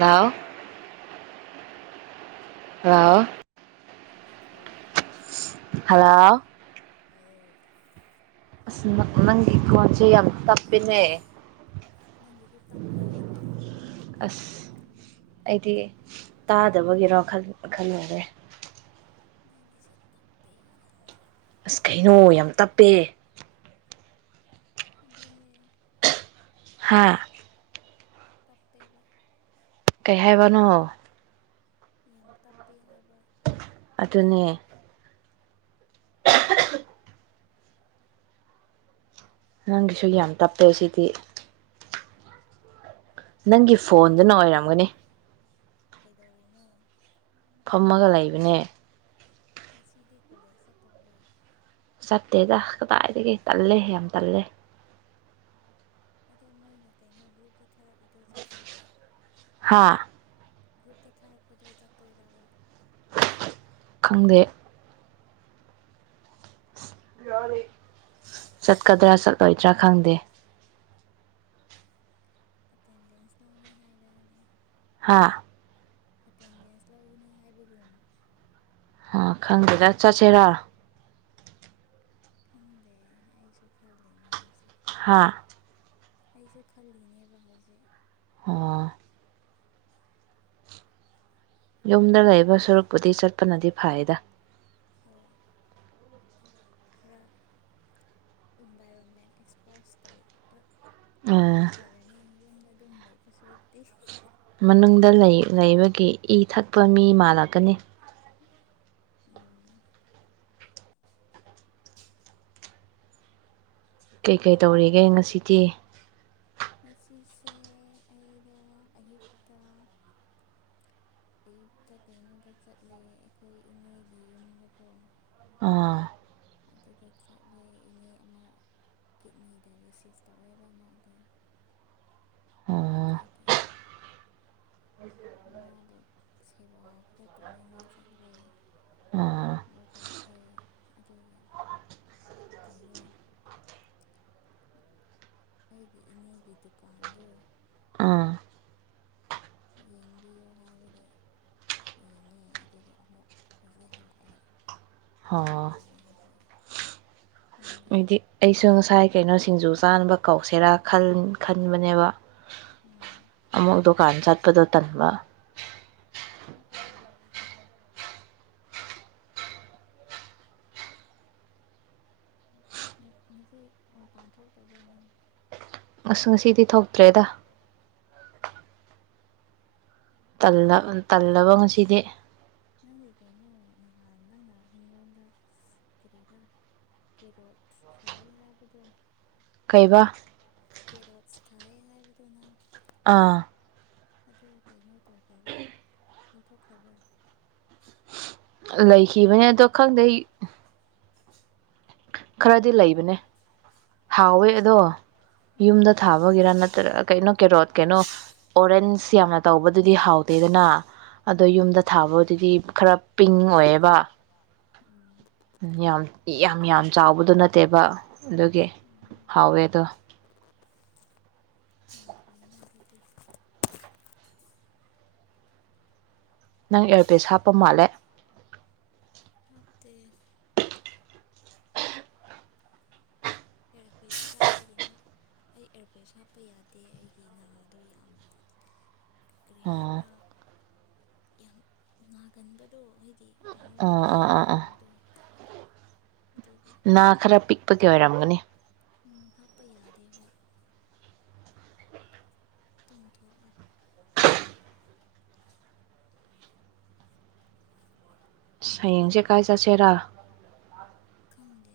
ꯂꯥꯎ ꯂꯥꯎꯋꯣ [inaudible] ꯍꯜꯂꯣ ꯑꯥꯎ ꯅꯪꯒꯤ ꯀꯣꯟꯖꯤ ꯌꯥꯝ ꯌꯥꯝ ꯇꯄꯤꯅꯦ ꯅꯪꯒꯤꯁꯨ ꯇꯞꯦ ꯑꯁ ꯑꯩꯗꯤ ꯇꯥꯗꯕꯒꯤꯔꯣ ꯈꯜ ꯈꯜꯂꯨꯔꯦ ꯅꯪꯒꯤꯁꯨ ꯇꯞꯄꯤ ꯌꯥꯝꯅ ꯑꯁ ꯀꯩꯅꯣ ꯑꯩ ꯌꯥꯝ ꯇꯞꯄꯦ ꯑꯗꯨꯅꯦ ꯍꯥꯥ ꯇꯄꯦꯕ ꯀꯩ ꯍꯥꯏꯕꯅꯣ ꯌꯥꯝ ꯇꯞꯄꯦ ꯍꯥꯏꯕ ꯑꯗꯨꯅꯦ [unintelligible] ꯅꯪꯒꯤꯁꯨ ꯌꯥꯝ ꯇꯞꯄꯦ ꯁꯤꯗꯤ ꯅꯪꯒꯤ ꯀꯩꯗꯧꯔꯤꯅꯣ ꯐꯣꯟꯗꯨꯅ ꯑꯣꯏꯔꯝꯒꯅꯤ ꯀꯩꯗꯧꯔꯤꯅꯣ ꯐꯝꯃꯒ ꯂꯩꯕꯅꯦ ꯉꯁꯤꯗꯤ ꯀꯣꯂꯦꯖ ꯆꯠꯇꯕ꯭ꯔꯥ ꯆꯠꯇꯦꯗ ꯀꯗꯥꯏꯗꯒꯤ ꯇꯜꯂꯦ ꯌꯥꯝ ꯇꯜꯂꯦ ꯑꯗꯣ ꯃꯣꯏꯅ ꯀꯩꯅꯣ ꯒ꯭ꯔꯨꯞꯇ ꯊꯥꯔꯛꯏꯗꯣ ꯆꯠꯄꯩꯔ ꯍꯥꯥ ꯒ꯭ꯔꯨꯞꯇ ꯊꯥꯔꯛꯄꯗ ꯆꯥꯇꯣꯏꯔꯥꯕ ꯈꯪꯗꯦ ꯆꯠꯀꯗ꯭ꯔꯥ ꯆꯠꯂꯣꯏꯗ꯭ꯔꯥ ꯈꯪꯗꯦ ꯑꯦꯇꯦꯟꯗꯦꯟꯁ ꯂꯧꯅꯤ ꯍꯥꯏꯗꯥꯏꯅꯦ ꯍꯥꯥ ꯑꯦꯇꯦꯟꯗꯦꯟꯁ ꯂꯧꯒꯅꯤ ꯍꯥꯏꯕꯒꯨꯝ ꯑ ꯈꯪꯗꯦꯗ ꯆꯠꯁꯤꯔ ꯈꯪꯗꯦ ꯑꯩꯁꯨ ꯈꯜꯂꯤꯝꯅꯤ ꯍꯧꯖꯤꯛ ꯍꯥꯥ ꯑꯩꯁꯨ ꯈꯜꯂꯤꯅꯦꯕ ꯍꯧꯖꯤꯛ ꯑꯣ ꯌꯨꯝꯗ ꯂꯩꯕ ꯁꯨꯔꯨꯛꯄꯨꯗꯤ ꯆꯠꯄꯅꯗꯤ ꯐꯩꯗ ꯍꯣꯏ ꯈꯔ ꯏꯟꯚꯥꯏꯔꯣꯟꯃꯦꯟ ꯑꯦꯛꯁꯄꯣꯖ ꯇꯧꯕ ꯑ ꯇꯨꯝ ꯂꯩꯕ ꯁꯨꯔꯨꯛꯗꯤ ꯃꯅꯨꯡꯗ ꯂꯩꯕꯒꯤ ꯏ ꯊꯛꯄ ꯃꯤ ꯃꯥꯜꯂꯛꯀꯅꯤ ꯎꯝ ꯀꯩꯀꯩ ꯇꯧꯔꯤꯒꯦ ꯉꯁꯤꯗꯤ ꯉꯁꯤꯁꯦ ꯑꯩꯗꯣ ꯑꯌꯨꯛꯇ ꯑꯌꯨꯛꯇ ꯀꯩꯅꯣꯗ ꯆꯠꯂꯦ ꯑꯩꯈꯣꯏ ꯏꯅꯦꯒꯤ ꯌꯨꯝꯗꯒꯣ ꯑꯥ ꯑꯗꯨꯗ ꯆꯠꯂꯦ ꯏꯅꯦ ꯑꯃ ꯀꯤꯠꯅꯤ ꯗꯥꯏꯂꯤꯁꯤꯁ ꯇꯧꯋꯦꯕ ꯑꯃ ꯑꯣ ꯑꯣ ꯑꯗꯨꯒꯤ ꯃꯥꯕꯨ ꯁꯦꯕꯥ ꯈꯔ ꯇꯧꯅꯤꯡꯉꯥꯏ ꯆꯠꯂꯦ ꯑꯥ ꯑꯃꯨꯛ ꯍꯜꯂꯛꯑꯦ ꯑꯗꯨꯒ ꯀꯩꯅꯣ ꯑꯩꯒꯤ ꯏꯅꯦꯒꯤ ꯗꯨꯀꯥꯟꯗ ꯑꯥ ꯌꯦꯡꯕꯤꯌꯨ ꯍꯥꯏꯕꯒꯤ ꯌꯦꯡꯉꯦ ꯑꯗꯨꯒ ꯑꯃꯨꯛ ꯍꯧꯖꯤꯛ ꯍꯜꯂꯛꯑꯦ ꯍꯣ ꯄꯣꯊꯥꯔꯤꯅꯤ ꯍꯧꯖꯤꯛ ꯅꯪꯗꯤ ꯍꯥꯏꯗꯤ ꯑꯩꯁꯨ ꯉꯁꯥꯏ ꯀꯩꯅꯣ ꯁꯤꯡꯖꯨ ꯆꯥꯅꯕ ꯀꯧꯁꯦꯔꯥ ꯈꯟꯕꯅꯦꯕ ꯎꯝ ꯑꯃꯨꯛ ꯗꯨꯀꯥꯟ ꯆꯠꯄꯗꯣ ꯇꯟꯕ ꯎꯝ ꯉꯁꯤ ꯃꯄꯥꯟ ꯊꯣꯛꯇꯕ꯭ꯔ ꯅꯪ ꯑꯁ ꯉꯁꯤꯗꯤ ꯊꯣꯛꯇ꯭ꯔꯦꯗ ꯀꯩꯅꯣ ꯇꯜꯂ ꯅꯪ ꯇꯜꯂꯕ ꯉꯁꯤꯗꯤ ꯅꯪꯒꯤ ꯀꯩꯅꯣ ꯅꯍꯥꯟ ꯅꯪꯅ ꯑꯩꯉꯣꯟꯗ ꯀꯔꯤꯔꯥ ꯀꯦꯔꯣꯠ ꯊꯥꯏ ꯍꯥꯏꯕꯗꯣ ꯀꯩꯕꯥ ꯊꯥꯏꯌꯦ ꯍꯥꯏꯕꯗꯨꯅꯪ ꯑꯥ ꯑꯗꯨ ꯀꯩꯅꯣ [unintelligible] ꯂꯧꯊꯣꯛꯈ꯭ꯔꯕ ꯂꯩꯈꯤꯕꯅꯦ ꯑꯗꯣ ꯈꯪꯗꯦ ꯈꯔꯗꯤ ꯂꯩꯕꯅꯦ ꯍꯥꯎꯋꯦ ꯑꯗꯣ ꯎꯝ ꯌꯨꯝꯗ ꯊꯥꯕꯒꯤꯔ ꯅꯠꯇ꯭ꯔꯒ ꯀꯩꯅꯣ ꯀꯦꯔꯣꯠ ꯀꯩꯅꯣ ꯑꯣꯔꯦꯟꯁ ꯌꯥꯝꯅ ꯇꯧꯕꯗꯨꯗꯤ ꯍꯥꯎꯇꯦꯗꯅ ꯑꯗꯣ ꯎꯝ ꯌꯨꯝꯗ ꯊꯥꯕꯗꯨꯗꯤ ꯈꯔ ꯄꯤꯡ ꯑꯣꯏꯌꯦꯕ ꯎꯝ ꯌꯥꯝ ꯌꯥꯝ ꯌꯥꯝ ꯆꯥꯎꯕꯗꯨ ꯅꯠꯇꯦꯕ ꯑꯗꯨꯒꯤ ꯎꯝ ꯍꯥꯎꯋꯦ ꯑꯗꯣ ꯌꯥꯝ ꯐꯩꯅ [unintelligible] ꯑꯗꯨꯗꯤ ꯅꯪ ꯑꯦꯌꯥꯔꯄꯤꯁ ꯍꯥꯞꯄ ꯃꯥꯜꯂꯦ ꯍꯥꯞꯄꯦ ꯏꯌꯥꯔꯕꯤꯁ ꯀꯥꯏꯕꯗꯒꯤꯅ ꯑꯩ ꯏꯌꯥꯔꯕꯤꯁ ꯍꯥꯞꯄ ꯌꯥꯗꯦ ꯑꯩꯒꯤ ꯅꯥꯗꯣ ꯌꯥꯝ [inaudible] ꯑ ꯍꯥꯏꯕ꯭ꯔꯥ ꯌꯥꯝ ꯅꯥꯒꯟꯕꯗꯣ ꯍꯥꯏꯗꯤ [inaudible] ꯀꯩꯅꯣꯗ ꯑꯥ ꯑꯥ ꯑꯥ ꯑꯥ ꯑꯦꯔꯍꯣꯗꯣ [inaudible] ꯅꯥ ꯈꯔ ꯄꯤꯛꯄꯒꯤ ꯑꯣꯏꯔꯝꯒꯅꯤ ꯎꯝ ꯍꯥꯞꯄ ꯌꯥꯗꯦ ꯍꯣ ꯇ ꯇꯂꯦ ꯍꯌꯦꯡꯁꯦ ꯀꯥꯏ ꯆꯠꯁꯦꯔꯥ ꯈꯪꯗꯦ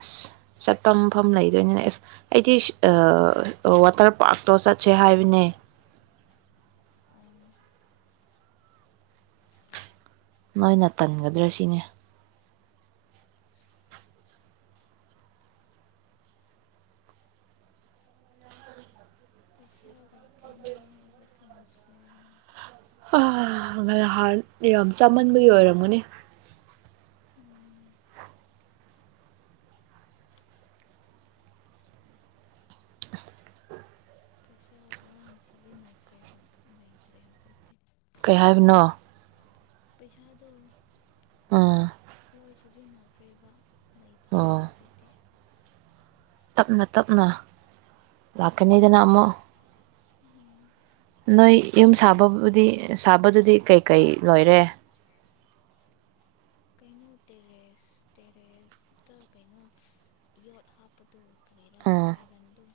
ꯑꯁ ꯆꯠꯄ ꯃꯐꯝ ꯂꯩꯗꯣꯏꯅꯤꯅꯦ ꯑꯦꯁ ꯑꯩꯗꯤ ꯋꯥꯇꯔ ꯄꯥꯔꯛꯇꯣ ꯆꯠꯁꯦ ꯍꯥꯏꯕꯅꯦ ꯑꯣ ꯅꯣꯏꯅ ꯇꯟꯒꯗ꯭ꯔꯥ ꯁꯤꯅꯦ ꯄꯩꯁꯥ ꯂꯩꯇꯦꯅꯦ ꯍꯧꯖꯤꯛ ꯀꯥꯟꯁꯦ ꯑ ꯉꯍꯥꯟꯔꯣꯝ ꯆꯥꯃꯟꯕꯒꯤ ꯑꯣꯏꯔꯝꯃꯨꯅꯦ ꯎꯝ ꯄꯩꯁꯥ ꯂꯋꯥꯏ ꯁꯤꯖꯤꯟꯅꯈ꯭ꯔꯦꯕ ꯂꯩꯇ꯭ꯔꯦ ꯍꯧꯖꯤꯛꯇꯤ ꯀꯩ ꯍꯥꯏꯕꯅꯣ ꯄꯩꯁꯥꯗꯨ ꯑꯥ ꯁꯤꯖꯤꯟꯅꯗ꯭ꯔꯦꯕ ꯂꯩꯇ꯭ꯔꯦꯕ ꯍꯧꯖꯤꯛꯇꯤ ꯇꯞꯅ ꯇꯞꯅ ꯂꯥꯛꯀꯅꯤꯗꯅ ꯑꯃꯨꯛ ꯎꯝ ꯅꯣꯏ ꯑꯗꯨ ꯌꯨꯝ ꯅꯪ ꯁꯥꯕꯕꯨꯗꯤ ꯁꯥꯕꯗꯨꯗꯤ ꯀꯩꯀꯩ ꯂꯣꯏꯔꯦ ꯀꯩꯅꯣ ꯇꯦꯔꯦꯁ ꯇꯦꯔꯦꯁ ꯑꯇ ꯀꯩꯅꯣ ꯌꯣꯠ ꯍꯥꯞꯄ ꯑꯗꯨ ꯀꯔꯤꯔꯥ ꯎꯝ ꯑꯥꯏꯔꯟꯗꯨ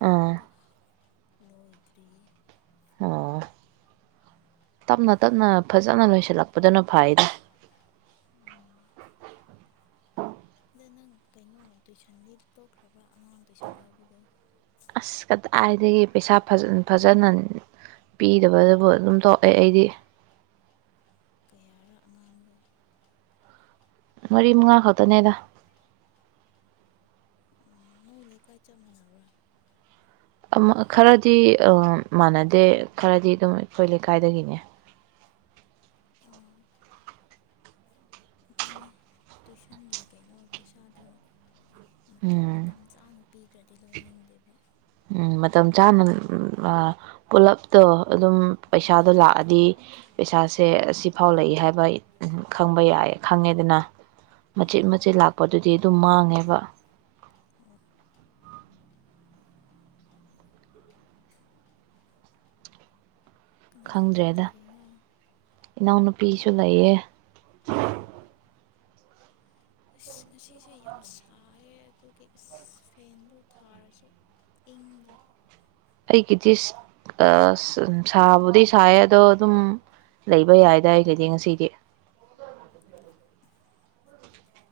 ꯎꯝ ꯑꯗꯨ ꯅꯣꯏꯇ꯭ꯔꯤ ꯑꯣ ꯇꯞꯅ ꯇꯞꯅ ꯐꯖꯅ ꯂꯣꯏꯁꯤꯜꯂꯛꯄꯗꯨꯅ ꯐꯩꯅꯦ ꯎꯝ ꯑꯗ ꯅꯪ ꯀꯩꯅꯣ ꯇꯨꯏꯁꯟꯗꯤ ꯇꯣꯛꯈ꯭ꯔꯕ꯭ꯔꯥ ꯑꯉꯥꯡ ꯇꯨꯏꯁꯟ ꯂꯧꯕꯗꯣ ꯑꯁ ꯀꯗꯥꯏꯗꯒꯤ ꯄꯩꯁꯥ ꯐꯖꯅ ꯄꯤꯗꯕꯗꯨꯕꯨ ꯑꯗꯨꯝ ꯇꯧꯑꯦ ꯑꯩꯗꯤ ꯀꯌꯥꯔ ꯑꯉꯥꯡꯗ ꯃꯔꯤ ꯃꯉꯥ ꯈꯛꯇꯅꯦꯗ ꯅꯣꯏꯀꯥꯏ ꯆꯠ ꯃꯕ꯭ꯔ ꯈꯔꯗꯤ ꯃꯥꯟꯅꯗꯦ ꯈꯔꯗꯤ ꯑꯗꯨꯝ ꯑꯩꯈꯣꯏ ꯂꯩꯀꯥꯏꯗꯒꯤꯅꯦ ꯑꯥ ꯑꯗꯨꯅꯦ ꯇꯨꯏꯁꯟꯒꯤ ꯀꯩꯅꯣ ꯄꯩꯁꯥꯗꯣ ꯎꯝ ꯃꯇꯝ ꯆꯥꯅ ꯄꯤꯈ꯭ꯔꯅꯤ ꯇꯤꯜ ꯂꯧꯅꯤꯡꯗꯦꯕ ꯎꯝ ꯃꯇꯝ ꯆꯥꯅ ꯑ ꯄꯨꯂꯞ ꯇꯣ ꯑꯗꯨꯝ ꯎꯝ ꯄꯩꯁꯥꯗꯣ ꯂꯥꯛꯑꯗꯤ ꯄꯩꯁꯥꯁꯦ ꯑꯁ ꯁꯤꯐꯥꯎ ꯂꯩꯏ ꯍꯥꯏꯕ ꯈꯪꯕ ꯌꯥꯏ ꯈꯪꯉꯦꯗꯅ ꯃꯆꯦꯠ ꯎꯝ ꯃꯆꯦꯠ ꯂꯥꯛꯄꯗꯨꯗꯤ ꯑꯗꯨꯝ ꯃꯥꯡꯉꯦ ꯅꯦꯕ ꯍꯣꯏ ꯀꯅꯥ ꯀꯅꯥ ꯈꯪꯗ꯭ꯔꯦꯗ ꯂꯩꯔꯤꯅꯣ ꯏꯅꯥꯎꯅꯨꯄꯤ ꯄꯤꯤꯁꯨ ꯂꯩꯌꯦ ꯑꯁ ꯉꯁꯤꯁꯦ ꯌꯥꯝ ꯁꯥꯏꯦ ꯑꯗꯨꯒꯤ ꯐꯦꯟꯗꯣ ꯊꯥꯔꯁꯨ ꯏꯪꯗꯦ ꯑꯩꯒꯤꯗꯤ ꯁꯥꯕꯨꯗꯤ ꯁꯥꯏꯌꯦ ꯑꯗꯣ ꯑꯗꯨꯝ ꯂꯩꯕ ꯌꯥꯏꯗ ꯑꯩꯒꯤꯗꯤ ꯉꯁꯤꯗꯤ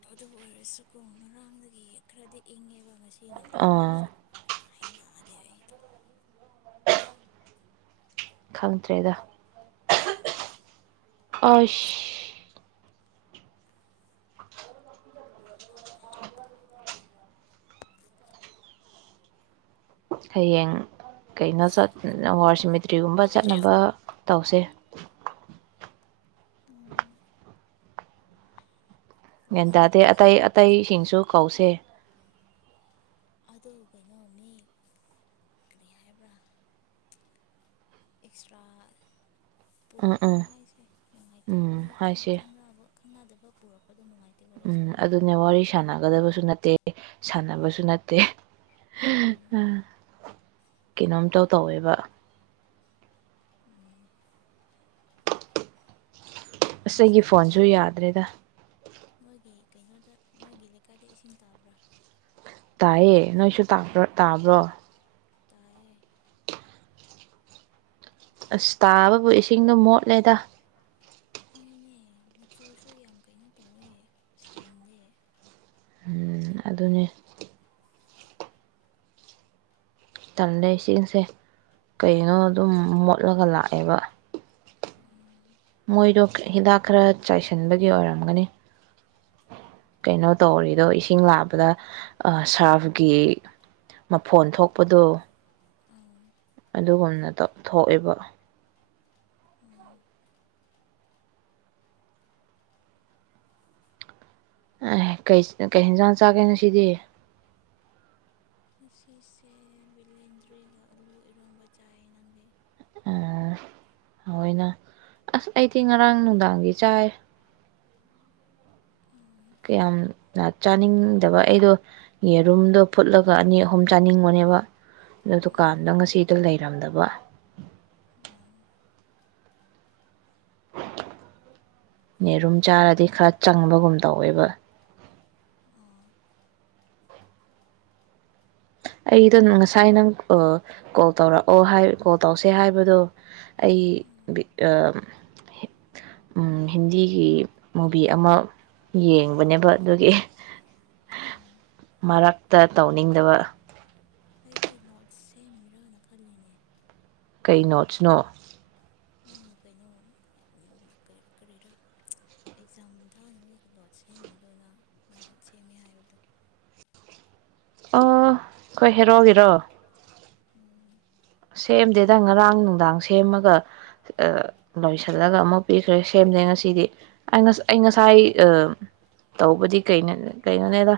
ꯑꯗꯨꯕꯨ ꯑꯣꯏꯔꯁꯨꯀꯣ ꯉꯥꯡꯗꯒꯤ ꯈꯔꯗꯤ ꯏꯪꯉꯦꯕ ꯉꯁꯤ ꯑꯩꯅ ꯑꯗꯨ ꯑꯥ ꯑꯣꯏꯔꯁꯨ ꯍꯩꯅ [unintelligible] ꯈꯪꯗ꯭ꯔꯦꯗ ꯑꯁ ꯍꯌꯦꯡ ꯀꯩꯅꯣ ꯆꯠ ꯋꯥꯔ ꯁꯤꯃꯤꯇ꯭ꯔꯤꯒꯨꯝꯕ ꯆꯠꯅꯕ ꯇꯧꯁꯦ ꯎꯝ ꯒ꯭ꯌꯥꯟ ꯇꯧꯁꯦ ꯇꯥꯗꯦ ꯇꯧꯁꯦ ꯑꯇꯩ ꯑꯇꯩꯁꯤꯡꯁꯨ ꯀꯧꯁꯦ ꯑꯗꯨ ꯀꯩꯅꯣ ꯃꯤ ꯀꯔꯤ ꯍꯥꯏꯕ꯭ꯔꯥ ꯑꯦꯛꯁꯇ꯭ꯔꯥ ꯎꯝ ꯄꯨꯔꯛꯀꯅꯨ ꯎꯝ ꯍꯥꯏꯁꯦ ꯅꯨꯡꯉꯥꯏꯇꯦ ꯃꯤ ꯎꯝ ꯈꯪ ꯍꯥꯏꯁꯦ ꯈꯪꯉꯅꯕ ꯈꯪꯅꯗꯕ ꯄꯨꯔꯛ ꯎꯝ ꯑꯗꯨꯅꯦ ꯋꯥꯔꯤ ꯁꯥꯟꯅꯒꯗꯕ ꯨ ꯅꯠꯇꯦ ꯁꯥꯟꯅꯕꯁꯨ ꯅꯠꯇꯦ ꯎꯝ ꯀꯩꯅꯣꯝ ꯏꯇꯧ ꯇꯧꯋꯦꯕ ꯎꯝ ꯑꯁ ꯉꯁꯤ ꯑꯩꯒꯤ ꯀꯩꯅꯣ ꯐꯣꯟꯁꯨ ꯅꯣꯏ ꯌꯥꯗ꯭ꯔꯦꯗ ꯅꯣꯏꯒꯤ ꯀꯩꯅꯣꯗ ꯅꯣꯏꯒꯤ ꯂꯩꯀꯥꯏꯗ ꯏꯁꯤꯡ ꯇꯥꯕ꯭ꯔꯥ ꯇꯥꯏꯌꯦ ꯅꯣꯏꯁꯨ ꯇꯥꯕ ꯇꯥꯕ꯭ꯔꯣ ꯇꯥꯏꯌꯦ ꯑꯁ ꯇꯥꯕꯕꯨ ꯏꯁꯤꯡꯗꯣ ꯃꯣꯠꯂꯦꯗ ꯍꯣꯏꯅꯦ ꯃꯆꯨꯁꯨ ꯌꯥꯝ ꯀꯩꯅꯣ ꯇꯧꯋꯦ ꯁꯦꯡꯗꯦ ꯎꯝ ꯑꯗꯨꯅꯦ ꯇꯟꯂꯀ ꯏꯁꯤꯡꯁꯦ ꯀꯩꯅꯣ ꯑꯗꯨꯝ ꯃꯣꯠꯂꯒ ꯂꯥꯛꯑꯦꯕ ꯎꯝ ꯃꯣꯏꯗꯣ ꯍꯤꯗꯥꯛ ꯈꯔ ꯆꯥꯏꯁꯤꯟꯕꯒꯤ ꯑꯣꯏꯔꯝꯒꯅꯤ ꯀꯩꯅꯣ ꯇꯧꯔꯤꯗꯣ ꯏꯁꯤꯡ ꯂꯥꯛꯄꯗ ꯁꯥꯔꯐꯒꯤ ꯃꯐꯣꯟ ꯊꯣꯛꯄꯗꯣ ꯑꯥ ꯑꯗꯨꯒꯨꯝꯅ ꯊꯣꯛꯑꯦꯕ ꯑꯥ ꯑꯦ ꯀꯩ ꯍꯦꯟꯖꯥꯡ ꯆꯥꯒꯦ ꯉꯁꯤꯗꯤ ꯉꯁꯤꯁꯦ ꯕꯤꯂꯦꯟꯗ꯭ꯔꯤꯒ ꯑꯂꯨ ꯏꯔꯣꯟꯕ ꯆꯥꯏ ꯅꯪꯗꯤ ꯑ ꯍꯣꯏꯅ ꯑꯁ ꯑꯩꯗꯤ ꯉꯔꯥꯡ ꯅꯨꯡꯗꯥꯡꯒꯤ ꯆꯥꯏ ꯎꯝ ꯀꯌꯥꯝ ꯆꯥꯅꯤꯡꯗꯕ ꯑꯩꯗꯣ ꯌꯦꯔꯨꯝꯗꯣ ꯐꯨꯠꯂꯒ ꯑꯅꯤ ꯑꯍꯨꯝ ꯆꯥꯅꯤꯡꯕꯅꯦꯕ ꯑꯗꯨ ꯎꯝ ꯗꯨꯀꯥꯟꯗꯣ ꯉꯁꯤꯗꯣ ꯂꯩꯔꯝꯗꯕ ꯑꯣ ꯌꯦꯔꯨꯝ ꯆꯥꯔꯗꯤ ꯈꯔ ꯆꯪꯕꯒꯨꯝ ꯇꯧꯋꯦꯕ ꯑꯣ ꯑꯩꯗꯣ ꯉꯁꯥꯏ ꯅꯪ ꯀꯣꯜ ꯇꯧꯔꯛꯑꯣ ꯀꯣꯜ ꯇꯧꯁꯦ ꯍꯥꯏꯕꯗꯣ ꯑꯩ ꯎꯝ ꯍꯤꯟꯗꯤꯒꯤ ꯃꯨꯚꯤ ꯑꯃ ꯌꯦꯡꯕꯅꯦꯕ ꯑꯗꯨꯒꯤ ꯎꯝ ꯃꯔꯛꯇ ꯇꯧꯅꯤꯡꯗꯕ ꯑꯩꯗꯤ ꯅꯣꯠꯁ ꯁꯦꯝꯃꯤꯔꯥꯅ ꯈꯜꯂꯤꯅꯦ ꯀꯩ ꯅꯣꯠꯁꯅꯣ ꯅꯪ ꯀꯩꯅꯣ ꯀꯔꯤꯔ ꯑꯦꯛꯖꯥꯝ ꯊꯥꯅꯕꯒꯤ ꯅꯣꯠ ꯁꯦꯝꯃꯤꯗꯣꯅꯪ ꯅꯍꯥꯟ ꯁꯦꯝꯃꯦ ꯍꯥꯏꯕꯗꯣ ꯑꯣ ꯈꯣꯏ ꯍꯦꯔꯣꯒꯤꯔꯣ ꯎꯝ ꯁꯦꯝꯗꯦꯗ ꯉꯔꯥꯡ ꯅꯨꯡꯗꯥꯡ ꯁꯦꯝꯃꯒ ꯂꯣꯏꯁꯤꯜꯂꯒ ꯑꯃꯨꯛ ꯄꯤꯈ꯭ꯔꯦ ꯁꯦꯝꯗꯦ ꯉꯁꯤꯗꯤ ꯑꯩ ꯉꯁꯥꯏ ꯇꯧꯕꯗꯤ ꯀꯩꯅꯣꯅꯦꯗ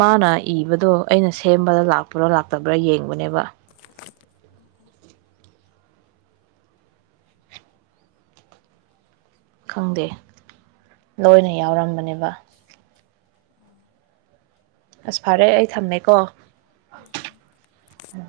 ꯃꯥꯅ ꯏꯕꯗꯣ ꯑꯩꯅ ꯁꯦꯝꯕꯗ ꯂꯥꯛꯄ꯭ꯔꯥ ꯂꯥꯛꯇꯕ꯭ꯔꯥ ꯌꯦꯡꯕꯅꯦꯕ ꯑꯣ ꯈꯪꯗꯦ ꯂꯣꯏꯅ ꯌꯥꯎꯔꯝꯕꯅꯦꯕ ꯑꯣ ꯑꯁ ꯐꯔꯦ ꯑꯩ ꯊꯝꯃꯦꯀꯣ ꯑꯣ ꯎꯝ ꯎꯝ ꯎꯝ